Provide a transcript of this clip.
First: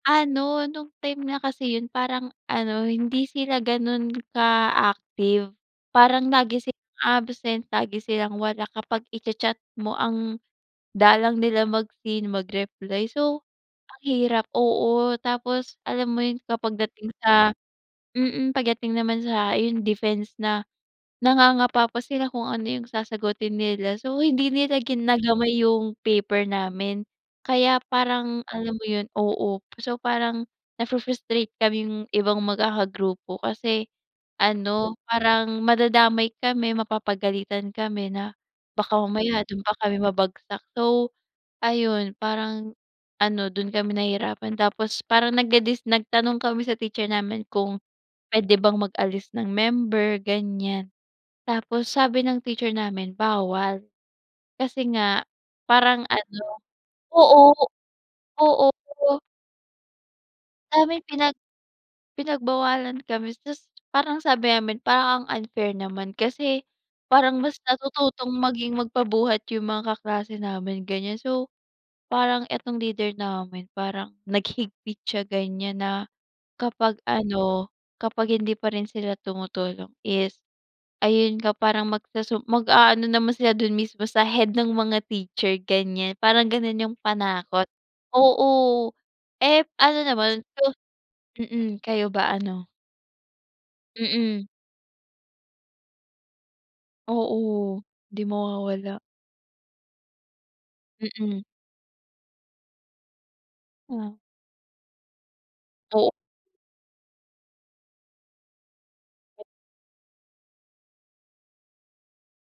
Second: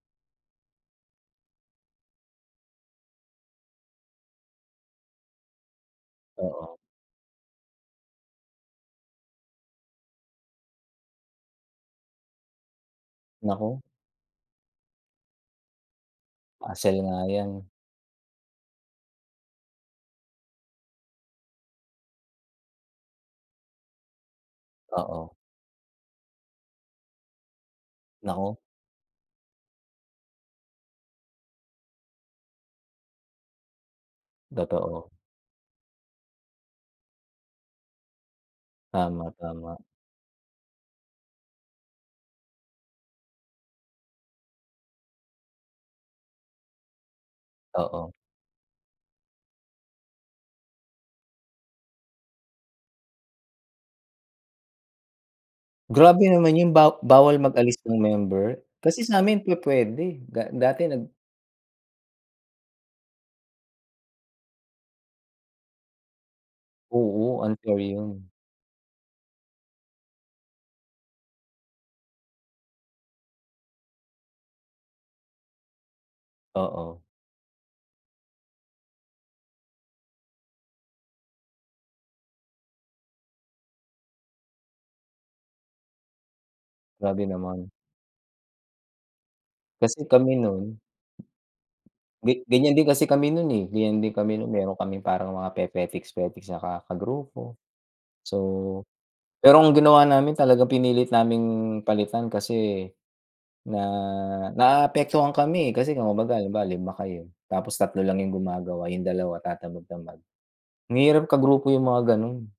Ano, nung time nga kasi yun, parang ano, hindi sila ganun ka active. Parang lagi Oo. silang absent, lagi silang wala, kapag i-chachat mo ang dalang nila mag-seen, mag-reply. So, Naku. ang hirap, oo, tapos alam mo yun, kapag Hassle dating nga yan. sa mm, pagdating naman sa ayon defense na, nangangapa pa sila kung ano yung sasagutin nila. So, hindi nila Oo. ginagamay yung paper namin. Kaya parang Naku. alam mo yun oo. So, parang nafu-frustrate kaming ibang magkakagrupo. Kasi ano, Totoo. parang madadamay kami, mapapagalitan kami na baka Tama, mamaya dun pa tama. kami mabagsak. So ayun, parang ano dun kami nahihirapan, tapos parang nagdedis nagtanong kami sa teacher namin kung Oo. pwede bang mag-alis ng member, ganyan. Tapos, sabi ng teacher namin bawal. Kasi nga parang Grabe ano naman yun, ba bawal oo, mag-alis ng member? oo. Kasi sa'min pupuwede, da dati Sa'min nag pinag pinagbawalan kami. Tas parang sabi namin, "Parang ang unfair naman. Kasi parang Oo, mas unfair natututong yun. maging magpabuhat yung mga kaklase namin." Ganyan. So, parang etong leader namin, parang naghigpit siya ganyan na kapag Oo. ano, kapag hindi pa rin sila tumutulong is ayun nga parang magsusum mag-aano naman sila dun mismo sa head ng mga teacher, ganyan. Parang ganon yung Grabe panakot. naman. Oo. Ep ano Kasi naman kami so nun mm. Kayo ba, gek ano? ganyan din kasi kami nun, eh. Ganyan din kami Mm. nun meron kaming parang mga pepetiks-petiks na ka kagrupo. Oo. 'Di So mawawala. pero ginawa namin talagang pinilit Mm. naming palitan kasi na Ah. naapektuhan kami, eh. Kasi Coop 'kumbaga, 5 kayo, tapos 3 lang yung gumagawa, yung 2 tatamad-tamad, ang hirap kagrupo yung mga ganun.